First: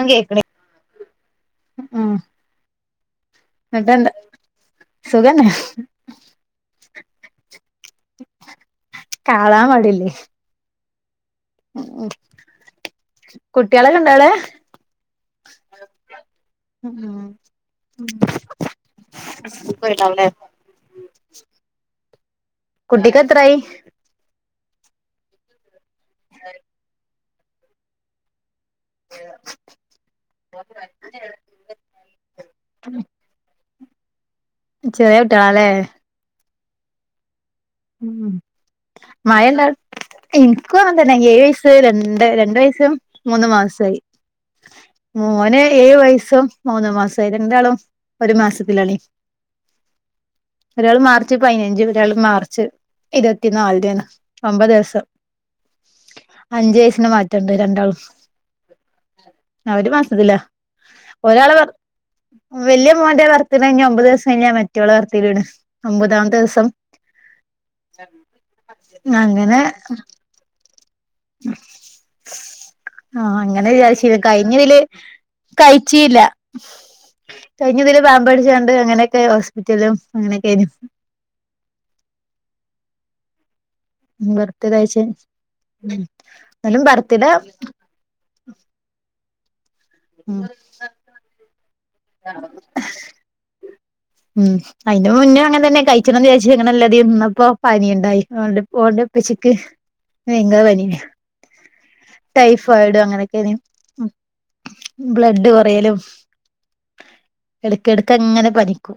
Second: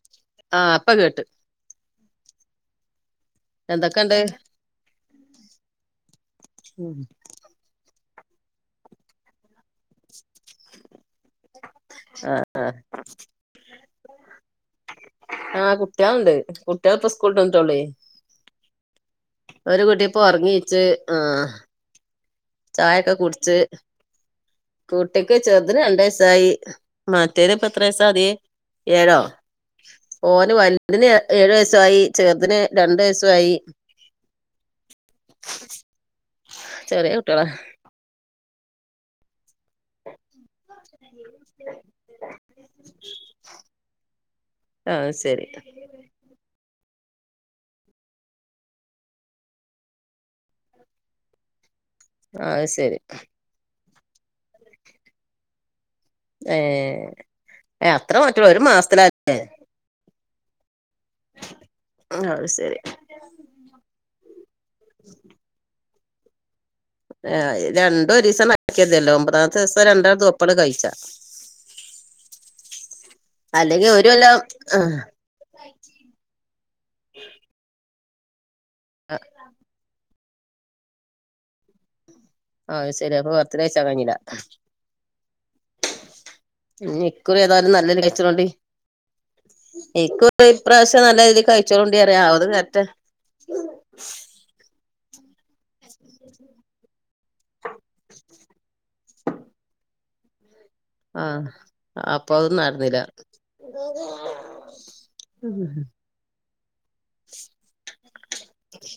അങ്കേക്ക്‌ണ് ആഹ് ഇപ്പ കേട്ട് ആഹ് എന്തൊക്കെണ്ട് ഉം കാളാ മാടില്ലേ ഉം കുട്ട്യേളൊക്കെ ണ്ടാവിടെ ആഹ് കുട്ട്യേളുണ്ട് കുട്ട്യേള് ഇപ്പ ഇണ്ടോ സ്കൂള്ട്ടെന്നിട്ടോള്ളേ ഒരു കുട്ടിപ്പോ അവിടെ ഉറങ്ങീച്ച് ആഹ് ചായൊക്കെ കുട്ടിക്ക് എത്രായി കുടിച്ച് കുട്ടിക്ക് ചെർതിന് രണ്ടയ്സായി മറ്റേത്പ്പ എത്ര വയസ ഏഴോ ഓന് വൽത് ന് ഏഴു വയസയി ചേർതിന് രണ്ടു വയസായി ചെറേട്ട്യളാലെ ചെറിയ കുട്ടിയോള ഉം മഴണ്ടട് എനിക്കും അങ്ങൻ തന്നെ ഏയയ്സ് രണ്ട് രണ്ടു വയസ്സും മൂന്ന് മാസോയി ആഹ് ശരി മോന് ഏഴ് വയസ്സും മൂന്ന് മാസയി രണ്ടാളും ഒരു മാസത്തിലാണെ ഒരാൾ മാർച്ച് പയിനഞ്ച് ഒരാൾ മ ച് ആഹ് ശരി ഇരുപത്തി നാൽടെ ആണ് ഒമ്പഹ് ദിവസം ഏഹ് അഞ്ചയ്സിന് മാറ്റണ്ട് ഏഹ് രണ്ടാളും അത്ര മാറ്റൊള്ളൂ ഒരു മാസത്തിലാല്ലേ അവര് മാസത്തില്ല ഒരാള് വർ അത് ശരി വല്യ മോന്റെ വർത്റേ കഴിഞ്ഞ ഒമ്പത് ദിവസം കയ്ഞ്ഞാ മറ്റോളെ വർത്റേ ആണ് ൽണ് ഒമ്പതാംത്തെസം ആയ രണ്ടോരീസം നട്ക്കതല്ലോ അങ്ങനെ ഒമ്പതാമത്തെസം രണ്ടാൾതോപ്പരം കഴിച്ചാ ആഹ് ങ്ങനെ അല്ലെങ്കി ഒരു ചാരിച്ചീഞ് കൊല്ലം കഴിഞ്ഞതില് ആഹ് കഴിച്ചീല്ല കഴിഞ്ഞതില് പാമ്പടിച്ചണ്ട് അങ്ങനെയൊക്കെ ഹോസ്പിറ്റലും അങ്ങനെക്കെ ആയിരുന്നു ആഹ് ശരി അപ്പൊ വർത്ത്ഡേയ്ചാകഞ്ഞില്ല ബർത്ത്ഡേ കഴിച്ച് എന്നാലും ബർത്ത്ഡേ ഞ്ഞിക്കുറി ഏതായാലും നല്ലനി കയ്ച്ചണ്ടി ഉം ഇക്കുറി ഇപ്രാവശ്യം നല്ല രീതിയിൽ കയ് ചോണ്ടറിയ അവറ് വറ്റ ഉം അയിന്റെ മുന്നേ അങ്ങനെ തന്നെ കഴിച്ചണംന്ന് വിചാച് അങ്ങനെല്ലതീന്നപ്പോ പനിണ്ടായി ളള പ്പച്ചിക്ക് വയ്ങ്കര പനി ആഹ് അപ്പൊ അത് നടന്നില്ല ടൈഫോയിഡ് അങ്ങനെക്കെന് ബ്ലഡ് കൊറയലും എടുക്കടുക്കങ്ങനെ പനിക്കും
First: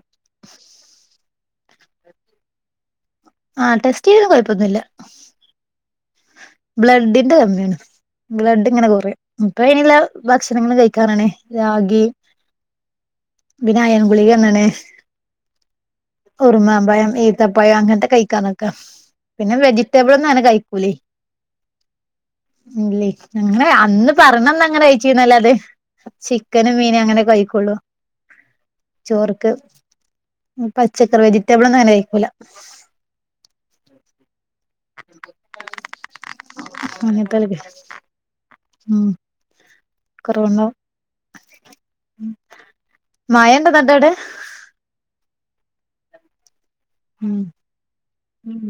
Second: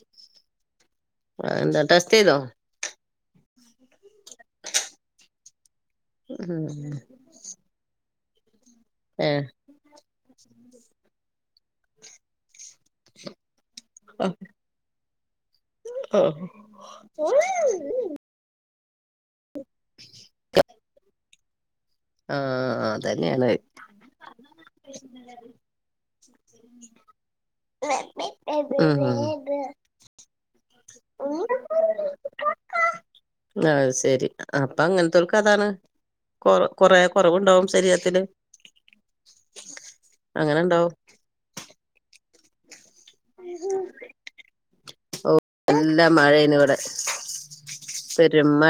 ആഹ് എന്താ ടെസ്റ്റ്യ്തോ ആഹ് ടെസ്റ്റ് ചെയ്ത് കുഴപ്പൊന്നുല്ല ബ്ലഡിന്റെ കമ്മിയാണ് ബ്ലഡ് ഇങ്ങനെ കുറിം ഏഹ് നിട്ട് അയ്നുള്ള ഭക്ഷണങ്ങൾ കഴിക്കാനാണ് രാഗി പിന്നാ അയൺ ഗുളിക എന്ന്ണ് ആഹ് ഉർമാൻ പയം ഇത്തപയം അങ്ങനത്തെ കഴിക്കാനൊക്കെ പിന്നെ വെജിറ്റബിൾ ഒന്നും അങ്ങനെ കഴിക്കൂലേ ഇല്ല അതന്നെയാണ് അങ്ങനെ അന്ന് പറഞ്ഞണന്ന് അങ്ങനെ കയ്ച്ചിന്നല്ലാതെ ചിക്കനും മീനും അങ്ങനെ കഴിക്കൊള്ളൂ ഉമ് ഉമ് പച്ചക്കറി വെജിറ്റബിൾ ന്നും അങ്ങനെ കഴിക്കൂല ആഹ് ശരി അപ്പൊ അങ്ങനത്തർക്ക് അതാണ് കൊറ കൊറ കുറവുണ്ടാവും ശരീരത്തില് ഉമ് എ [unintelligible] കൊറവണ്ടോ മായണ്ടന്നട്ടവിടെ ഓഹ് നല്ലാ മഴേനിവടെ ഉമ് ഉമ്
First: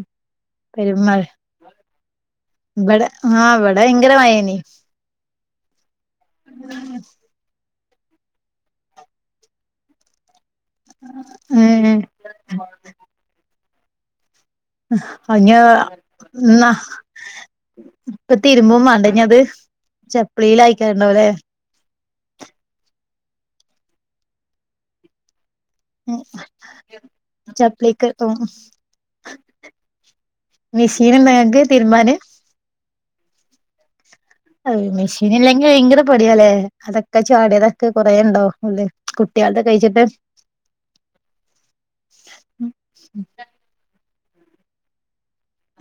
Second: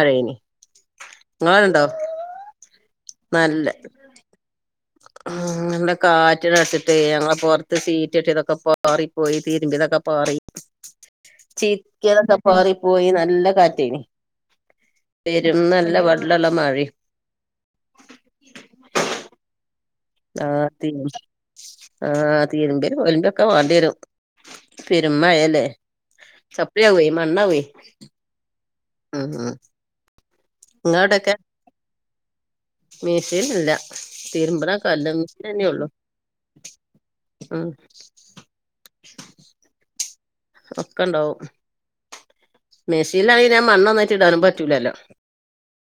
പെരുമയെ നിങ്ങാളടെ ഇണ്ടോ ഇവട ആഹ് ഇവട ഭയങ്കര മായെനി ഉമ് നല്ല കാറ്റിങ്ങട്ടടിച്ചിട്ടെ ഞങ്ങള പൊർ സീറ്റിട്ട് ഇതൊക്കെ പാറിപ്പോയി തീരുമ്പി ഇട്ടതൊക്കെ പാറി ഏഹ് ചിക്കിതൊക്കെ പാറി പോയി നല്ല കാറ്റേനി അഞ്ഞ പെരും നല്ല വെള്ളള്ള ന്നാ മഴയും ഇപ്പ തിരുമ്പോ വേണ്ട ഞ്ഞത് ആഹ് ത്തിന് ആഹ് തീരുമ്പേ ഒലമ്പ ഒക്കെ വേണ്ടി വരും പെരുമ്മയല്ലേ ചപ്പി യാവേ മണ്ണ് ആവേ ചപ്ലിക്ക് ഉമ് മിശീൻ ങ്ങക്ക് തീരുബാൻ മിഷീൻ ഇല്ല തിരുമ്പണ അഹ് കല്ല് മെഷീനന്നെ മെഷീൻല്ലെങ്കിൽ ഉള്ളു ഭയങ്കര പണിയല്ലെ അതൊക്കെ ഉം ചാടിയതൊക്കെ കുറേണ്ടോ ഉള്ള് കുട്ട്യാൾ തെ കഴിച്ചിട്ട് ഒക്കെ ഇണ്ടാവും മെസ്സീലാണെൽ മണൊന്നായിട്ട് ഇടാനും പറ്റൂലല്ലോ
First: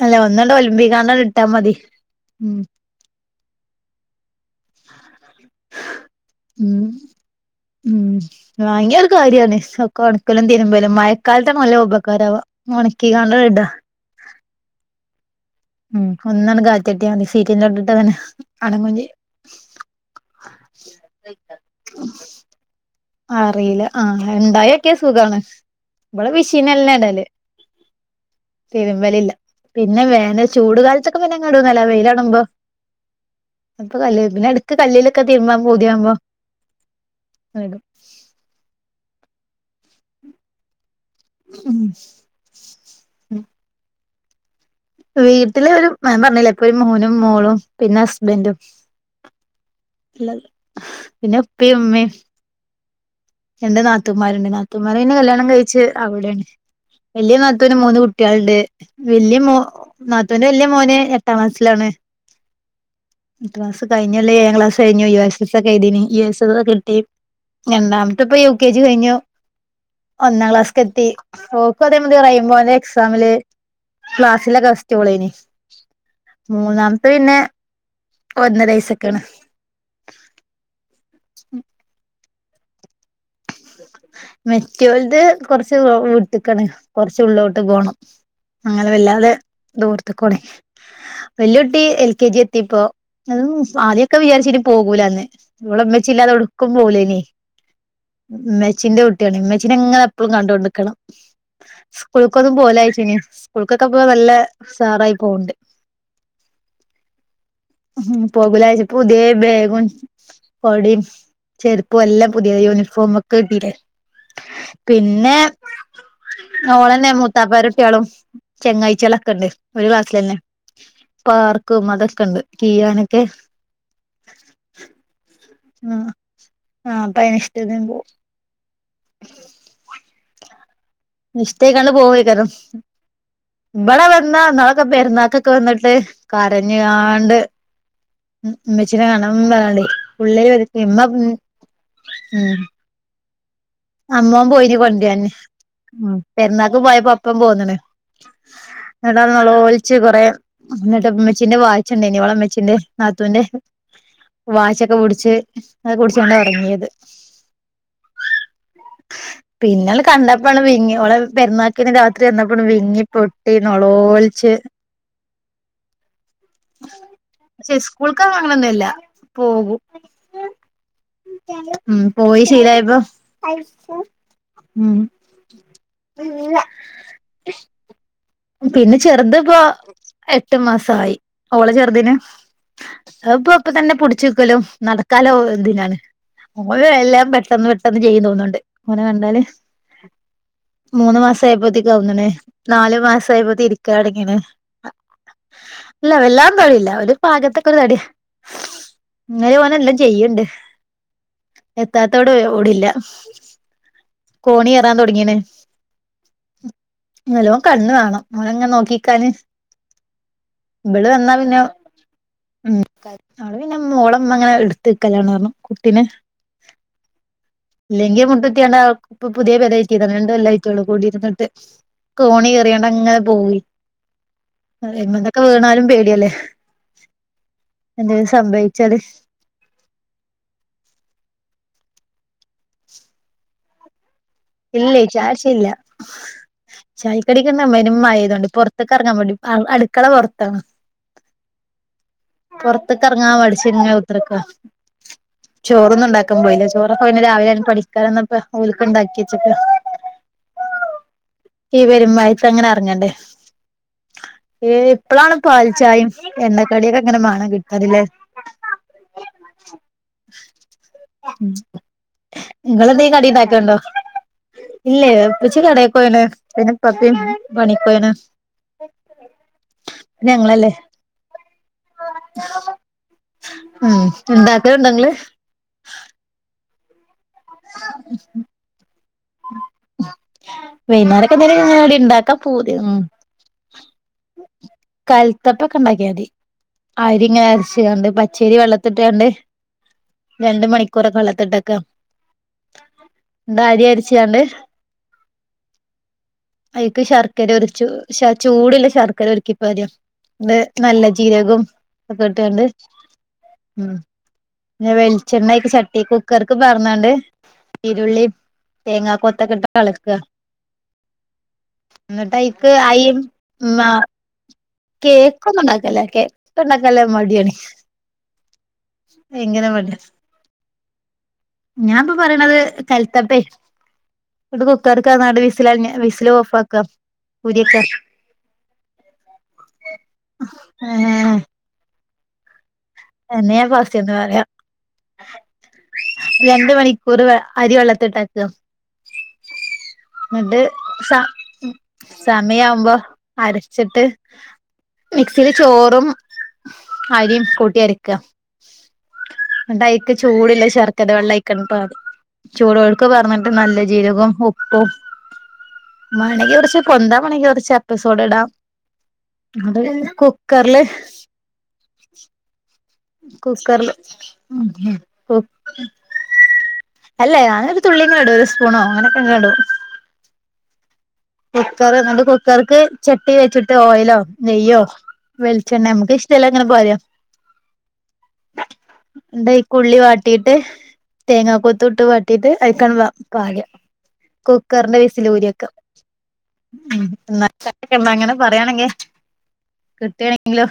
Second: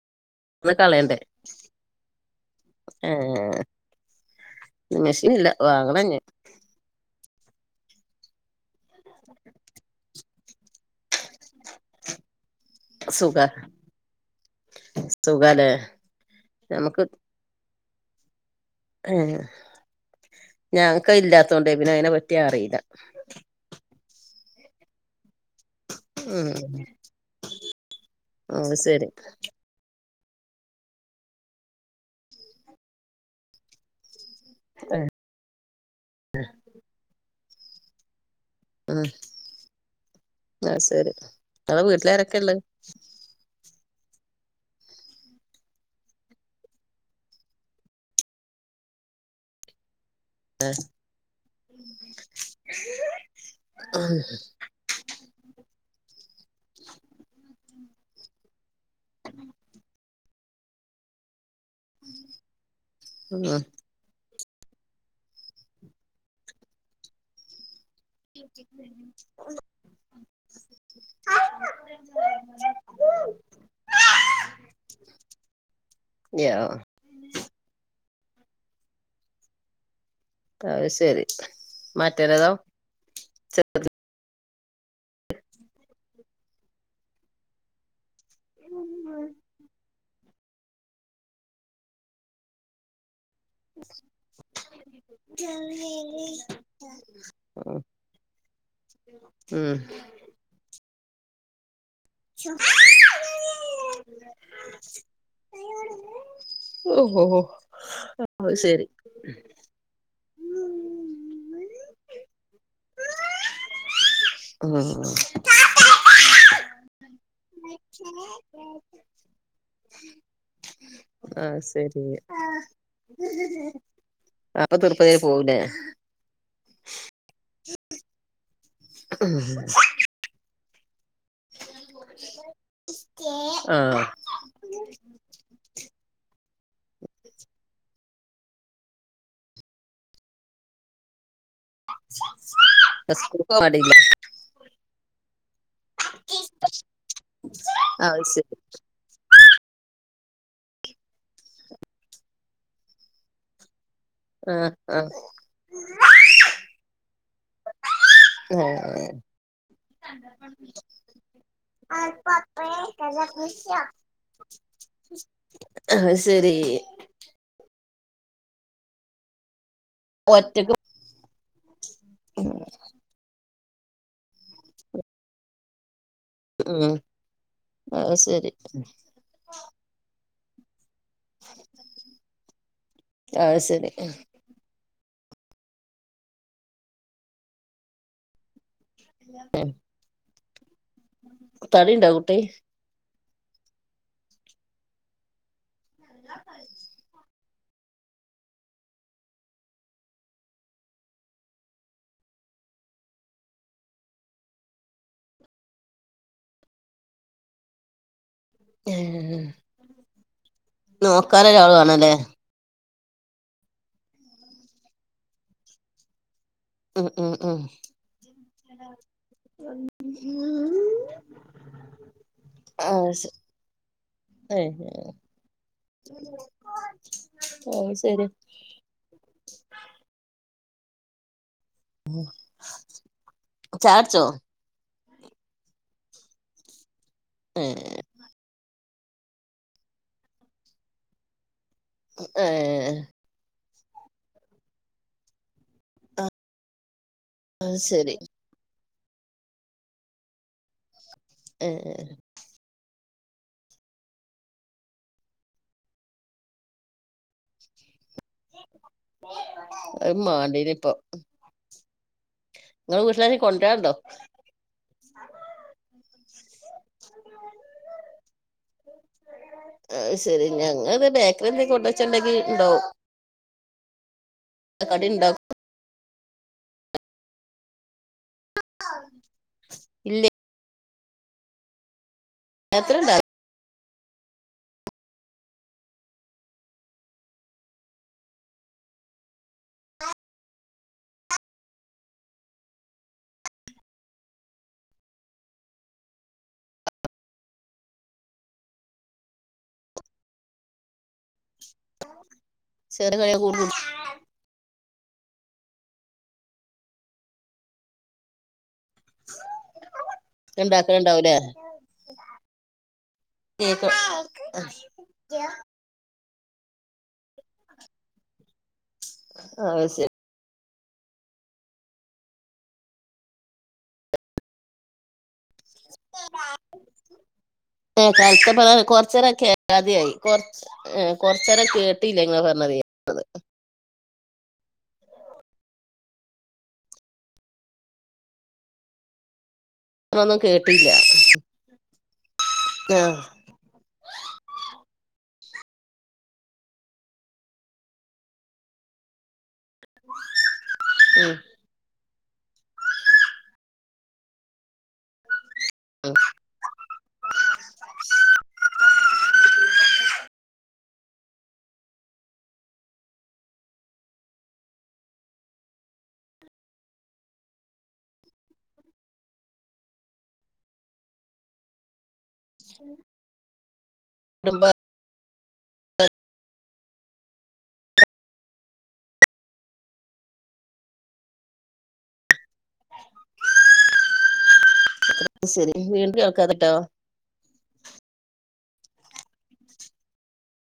അല്ല ഒന്നണ്ട് ഒന്ന് ഒലിമ്പി കാണ്ട് ഇട്ടാ മതി ഉമ് ആഹ് മെഷീൻ ഇല്ല വാങ്ങണെ ഞ്ഞി ഉമ് ഉമ് വാങ്ങിയ ഒരു കാര്യാണ് സൊ ക്കാ ക്കലും തിരുമ്പലും മഴക്കാലത്തന്ന നല്ല ഉപകാരാവ സുഖ ഒണക്കിക്കാണ്ടണ്ട് ഇടാ സുഖാലേ ഉമ് ഒന്നാണ് കാറ്റ്ട്ടിയ മതി സീറ്റിന്റെ തൊട്ടിട്ട തന്നെ ഉമ് ഞങ്ങക്ക് ഇല്ലാത്തോണ്ടേ പിന്നെ അതിനെ പറ്റി അറിയില്ല അറിയില്ല ആഹ് ഇണ്ടായി ഒക്കിയ സുഖാണ് ഇവിടെ ഉം മിഷീന എല്ലാം ഇടല് അത് ശരി തിരുമ്പൽ ഇല്ല പിന്നെ വേന ചൂട് കാലത്തൊക്കെ പിന്നെങ്ങാടൂന്നല്ല വെയിലാണുമ്പോ അപ്പൊ കല്ല് പിന്നെ എടുക്ക് കല്ലിലൊക്കെ തിരുമ്പ പോതിയാവുമ്പോ ഉമ് ആഹ് ശരി ഉം ഇങ്ങളെ വീട്ടിലാരൊക്കെയ ഉള്ളത് വീട്ടില ഒരു പറഞ്ഞലേ ഇപ്പൊ ഒരു മോനും മോളും പിന്നെ ഹസ്ബന്റും പിന്നെ ഉപ്പേ ഉമ്മയും ഇ രണ്ട് നാത്ത്മാരുണ്ട് നാത്തമാർ കല്യാണം കഴിച്ച് അവിടെയാണ് വല്ല്യ നാ നത്തൂന് മൂന്ന് കുട്ട്യാളുണ്ട് വല്ല്യ മ നാത്തൂന്റെ വല്ല്യ മോന് എട്ടാം ക്ലാസ്സിലാണ് ഉം ക്ലാസ് കഴിഞ്ഞ കൊല്ലം ഏഴാം ക്ലാസ് കഴിഞ്ഞു യു എസ് എസ് ഒക്കെ എഴുതീനി യു എസ് എസ് ഒക്കെ കിട്ടി എന്താ ഇത്പ്പൊ യു കെ ജി കഴിഞ്ഞു ഒന്നാം ക്ലാസ്ക് എത്തി ഓക്കും അതേ മതി റെയിൻ ബോന്റെ എക്സാമില് ക്ലാസ്ല്ലെ ഗസ്റ്റോളേനി [unintelligible] മൂന്നാമത്തെ പിന്നെ ഒന്നര വയസൊക്കെയാണ് പ്പതു ശരി മറ്റെരെതോ മറ്റോൽത് കൊറച്ചു വിട്ട്ക്ക്ണ്‌ കൊറച്ചുള്ളോട്ട് പോണം അങ്ങനെ വല്ലാതെ ദൂർത്ത്ക്കോണി വല്യുട്ടി എൽ കെ ജി എത്തീപ്പോ അതും ആദ്യോക്കെ വിചാരിച്ചിനി പോകൂല്ലാന്ന് ഇവളമ്മച്ചി ഇല്ലാതെ എവ്‌ടുക്കും പോകൂല്ലനി ഇമ്മച്ചീന്റെ കുട്ടിയാണ് ഉം ഇമ്മച്ചീനെ ഇങ്ങനെ എപ്പളും കണ്ടോണ്ടിക്കണം സ്കൂൾക്കൊന്നും പോവൂലായിച്ചിനി സ്കൂൾക്കൊക്കെ പോ നല്ല ഉഷാറായി പോവ്ണ്ട് ഓഹ് ഹോഹോ പോകലായിച്ചു പുതിയ ബേഗ് കൊടേം ചെരുപ്പും എല്ലാം പുതിയ യൂണിഫോമൊക്കെ കിട്ടീല്ലേ പിന്നെ ആഹ് ഓളന്നെ മൂത്താപ്പാരൊട്ടികളും ചെങ്ങായിച്ചികളൊക്കെണ്ട് ഒരു ക്ലാസ്സിലന്നേ അത് പാർക്കും ശരി അതൊക്കെണ്ട് കീയാനൊക്കെ അപ്പം തൃപ്പതി ആയി പോവൂലെ ആഹ് അപ്പയ്ന് ഇഷ്ട്ടത്തിന് പോവും ഉം ഇഷ്ട്ടായിക്കാണ്ട് പോവയ്ക്കാരം ആഹ് ഇബടെ ന്നോ ഇന്നാളൊക്കെ പെരുന്നാക്കൊക്കെ വന്നിട്ട് കരഞ്ങ്ങാണ്ട്‌ ഉം ഇമ്മച്ചീനെ കാണണം പറഞ്ഞാണ്ടേയ് ഉള്ളേ ഇറുക്കെ ഇമ്മ ഉം ഉം ഇപ്പം സ്‌കൂൾക്ക് പോകാൻ മടില്ല അമ്മോൻ പോയിരി കൊണ്ടരാന് ഉം പെരുന്നാക്ക് പോയപ്പം ഒപ്പം പോന്നണ് അത് ശരി എന്നിട്ട് അവിടുന്ന് നൊലോൾച്ച് കൊറേ എന്നിട്ട് ഇമ്മച്ചിന്റെ വാച്ച് ഇണ്ടെയിനിം ഓളെ ഇമ്മച്ചിന്റെ നാത്തൂന്റെ ആഹ് വാച്ചൊക്കെ പിടിച്ച് അഹൊക്കെ പിടിച്ചാണ്ടാ ഒറങ്ങിയത് ഏഹ് പിന്നോളെ കണ്ടപ്പളാണ് വിങ്ങി ഓളെ പെരുന്നാക്കിന് രാത്രി അപ്പ വന്നപ്പള് വിങ്ങി പൊട്ടി അപ്പക്കഷ്യ നൊളോളിച്ച് [unintelligible] അഹ് ശരി പക്ഷെ സ്കൂൾക്കങ്ങനൊന്നും അല്ല പോകും ഒറ്റക്ക് ഉം പോയി ശീലായപ്പം ഉം ഉം അത് ശരി പിന്നെ ചെറുതിപ്പോ എട്ട് മാസായി ഓളെ ചെറുതിന് അഹ് ഇപ്പം അത് ഇപ്പ ശരി തന്നെ പുടിച്ചു ക്കലും നടക്കാലോ എന്തിനാണ് ഓന് എല്ലാം പെട്ടെന്ന് പെട്ടെന്ന് ചെയ്യുന്ന് തോന്നൂണ്ട് ഓനെ കണ്ടാല് മൂന്ന് മാസം ആയപ്പോത്തേക്ക് തടിണ്ടോ കവുന്ന്ണ് കുട്ടി നാല് മാസായപ്പോത്തി രിക്കൽ തൊടങ്ങീണ് ഇല്ല വല്ലാം തടീല്ല ഒരു പാകത്തെക്കെ ഒരു തടി ഇങ്ങാലേ ഓൻ എല്ലാം ചെയ്യ്ണ്ട് എത്താത്തോടെ ഓടില്ല കോണി കേറാൻ തൊടങ്ങീണ് നല്ലോം കണ്ണ് വേണം ഓനെങ്ങനെ നോക്കിക്കാന് ഇബള് വന്നാ നോക്കാൻ പിന്നെ ഒരാള് വേണല്ലേ ഉം അവളെ പിന്നെ ഓളെ മ്മങ്ങനെ എടുത്ത്ക്കലാണ് പറഞ്ഞു കുട്ടിനെ ഉം ഉം ഉം ഇല്ലെങ്കിൽ മുട്ടത്തിയാണ്ട് ഇപ്പ പുതിയ പെര കേറ്റിയതാണ് രണ്ട് കൊല്ലം ആയിട്ടൊള്ളൂ കുടി ഇരുന്നിട്ട് കോണി ആ കേറിയണ്ടങ്ങനെ ശ- പോയി ഏ എങ്ങൂന്നൊക്കെ വീണാലും പേടിയല്ലേ ഓഹ് ശരി സംഭവിച്ചാലെ ചായട്ച്ചോ ഇല്ലേ ചായകുടിച്ചില്ല. ഏ ചായക്കടിക്കെന്നും പെരും മഴ പെയ്ടോണ്ട് പുറത്ത് പുറത്തൊക്കെറങ്ങാൻ മടി അ ടുക്കളപുറത്താണ് ഏ പുറത്തക്കെറങ്ങാൻ മടിച്ച്ങ്ങനെ കുത്തർക്കാ ചോറൊന്നുണ്ടാക്ക [unintelligible] ചോറൊക്കെ പിന്നെ രാവിലെയാണ് അത് ശരി പഠിക്കാനിരുന്നപ്പോം ഓൾക്കുണ്ടാക്കി ഏ ഈ പെരും മഴത്ത് അങ്ങനെ എറങ്ങേണ്ട ഏ.. ഇപ്പളാണുപാൽച്ചായയും, എണ്ണക്കടിയൊക്കെയിങ്ങനെ മണം കിട്ടാറില്ലേ [unintelligible] മാണ്ടീനെയിപ്പൊ ഉം [unintelligible] നിങ്ങള വീട്ടിലെരാങ്കിലും കൊണ്ടറാനു ണ്ടോ ഇല്ലേ.. അപ്പച്ചി കടേപ്പോയീന്ന് പിന്നെപപ്പയും പണിക്കു പോയീന്ന് [inaudible] ആഹ്, ശരി ഞങ്ങളല്ലേ ഞങ്ങളിന്നു ബേക്കറീന്നുകൊണ്ടു വെച്ചിട്ടുണ്ടെങ്കി ലുണ്ടാവും ആഹ്.. ഉണ്ടാകും അത് കടിയുണ്ടാ [inaudible] ഇല്ലേ വൈകുന്നേരൊക്കെ നേരം ഉണ്ടാക്കാൻ പൂതിയും രാത്രിണ്ടാവും കലത്തപ്പമൊക്കെയുണ്ടാക്കിയാമതി. അരിയിങ്ങനെ അരച്ചച്ചോണ്ടു പച്ചരി വെള്ളത്തിലിട്ടോണ്ട് രണ്ടു മണിക്കൂറൊക്കെ വെള്ളത്തിലിട്ടേക്കാ ന്നാ അരിയരച്ചോണ്ട് അയീക്കു ശർക്കരഒഴിച്ചു. ശ.. ചൂടുള്ള ശർക്കരഒഴിക്കാ വരും. ഇത് നല്ലജീരകും ഒക്കെയിട്ടോണ്ട് ചെറിയ കടി കൂടും ഉം.. പിന്നെ, വെളിച്ചെണ്ണയൊക്കെ ചട്ടി, കുക്കർക്കുപകർന്നോണ്ട് ച്ചിരുളി തേങ്ങകൊത്തൊക്കെയിട്ടിട്ടുഅളക്ക ഉണ്ടാക്കലുണ്ടാവൂലേ എന്നിട്ടതിലേക്കു അയി കേക്ക് [unintelligible] [unintelligible] കേക്കൊന്നുമുണ്ടാക്കില്ല, കേക്കൊക്കെയുണ്ടാക്കാൻ മടിയാണ്. ഭയങ്കര അത് മടി ശരി ഞാൻനിപ്പോ പറയണത് കലത്തപ്പേ, ഇതു കുക്കർക്കു നാലു വിസിലുകഴിഞ്ഞാ വിസിലോഫാക്കാം ഊരി വെക്ക കലത്തപ്പം കൊറച്ചുനേരമൊക്കെ കേക്കാതെയായി, കൊറച്ച്, ഉം.. കുറച്ചുനേരം കേ കെട്ടിയില്ലെ ഇങ്ങൾ പറഞ്ഞതേ എന്നഞാ ഫസ്റ്റീന്ന് ന്നു പറയാ രണ്ടുമണിക്കൂറ് അരിവെള്ളത്തിലിട്ടേക്കും ഞാനൊന്നും ന്നിട്ടു, കേട്ടില്ല സ... സമയമാകുമ്പോ ആ അരച്ചിട്ട് മിക്സിൽ ചോറും അരിയും കൂട്ടിയരക്കുക ന്നിട്ട് ചൂടുല്ല ശർക്കര വെള്ളം ഉം ആയിക്ന് പാര ചോടോടക്കെ പറഞ്ഞിട്ടു നല്ല ജീരകവും, ഉപ്പും ഉം മാണെങ്കി കുറച്ച് പൊന്തൻ മണങ്കി കുറച്ചു അപ്പസോഡായിടാം. അതുപിന്നെ കുക്കറില് കുക്കറില്, ഉം.. ഉം.. ഉം [unintelligible] അല്ലേ, അങ്ങനെയൊരു തുള്ളിയെങ്ങാണ്ടോ ഒരു സ്പൂണോ അങ്ങനെയൊക്കെയെങ്ങാണ്ടോ കുക്കർഎന്നിട്ട് കുക്കർക്ക് ചട്ടിവെച്ചിട്ടോയിലോ കുടുംബ നെയ്യോ വെളിച്ചെണ്ണയിൽ മുക്കി ഇഷ്ടമില്ലായിങ്ങനെ പോയാ എന്തായീകുള്ളിവാട്ടീട്ട് തേങ്ങാകൊത്തുമിട്ട് വാട്ടിയിട്ട് അരിക്കാനുള്ള പാല് കുക്കറിന്റെ ശരി വീണ്ടുംകേൾക്കാതെ കേട്ടോ ഉഹ് ന്ന ന്നങ്ങനെ പറയാണെങ്കിൽ കിട്ടാണെങ്കിലോ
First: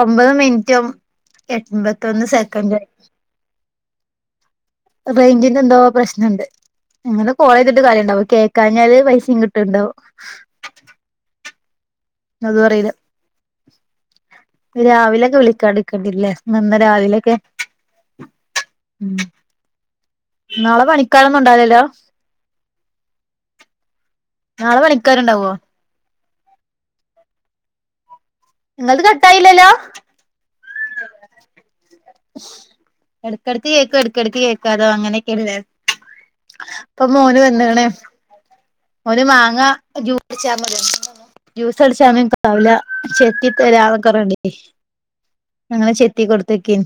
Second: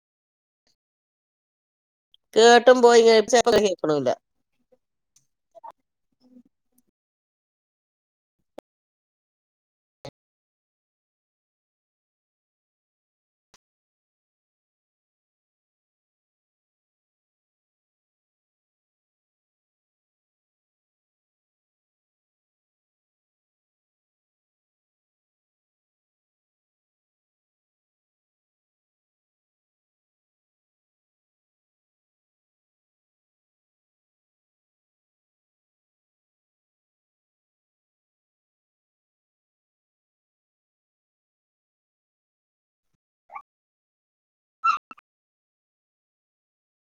ഒമ്പത് മിൻറ്റും എൺബത്തൊന്ന് സെക്കൻഡും ആയി വയ്യാ ചെൽപ്പ കേക്കുണുല്ല റൈഞ്ചിന്റെ എന്തോ പ്രശ്നണ്ട് ങ്ങനെ കോളേ യ്തിട്ട് കാര്യണ്ടാ വോ കേക്കാഞ്ഞാല് പയ്സയും കിട്ട്ണ്ടാവും അതുറീല രാവിലെക്കെ വിളിക്കാണ്ട്ക്കെണ്ടിരും ല്ലേ ഇന്ന് രാവിലക്കെ ഉം നാളെ പണിക്കാരൊന്നും ഉണ്ടാവലല്ലോ നാളെ പണിക്കാര്ണ്ടാവോ ങ്ങൾത് കട്ടായില്ലല്ലോ എട്ക്കെട്ക്ക് കേക്കും എട്ക്കെട്ക്കും കേക്കാതാവും അങ്ങനെക്കേണ്ല്ലേ പ്പം മോന് വന്ന്ണ് ഓൻമാങ്ങ ജ്യൂട്ച്ചാ ജ്യൂസടിച്ചാനും ഇൻക്കാവൂല ചെത്തി തരാക്കെ പർഞാണ്ടേ അങ്ങനെ ചെത്തി കൊട്ത്തക്കെനീ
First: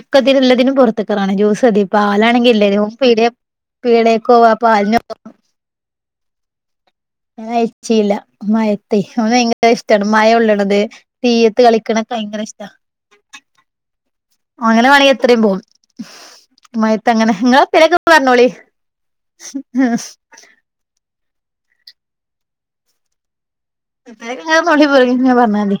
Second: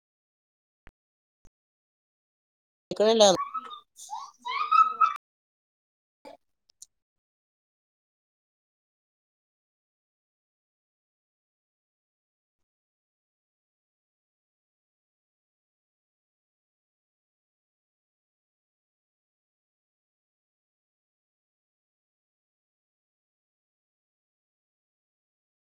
ഒക്കതിൽള്ളതിനും പൊർത്ത്ക്കറങ്ങണെ ജ്യൂസതി പാലാണെങ്കിൽ ഇല്ലേനു പീടേ കേൾക്കണില്ല പീടേക്കോവാ പാൽന് പൊ ഞാനയച്ചിയില്ല മഴത്തെ ഓൻ വയങ്കര ഇഷ്ടാണ് മഴഒള്ള്ണത് തീയത്ത് കളിക്കണെ വയങ്കര ഇഷ്ട ഓങ്ങനെ വാണങ്കിൽ എത്രം പോവും മഴത്ത് അങ്ങനെ ഇങ്ങളത്തേലൊക്കെ പറഞ്ഞോളി [unintelligible] ആഹ് അങ്ങനൊക്കെ നുള്ളി പൊർക്കി ഇങ്ങനെ പറഞ്ഞാ മതി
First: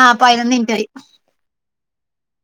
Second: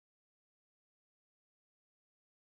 ആഹ് പയിനൊന്നിൻറ്റായി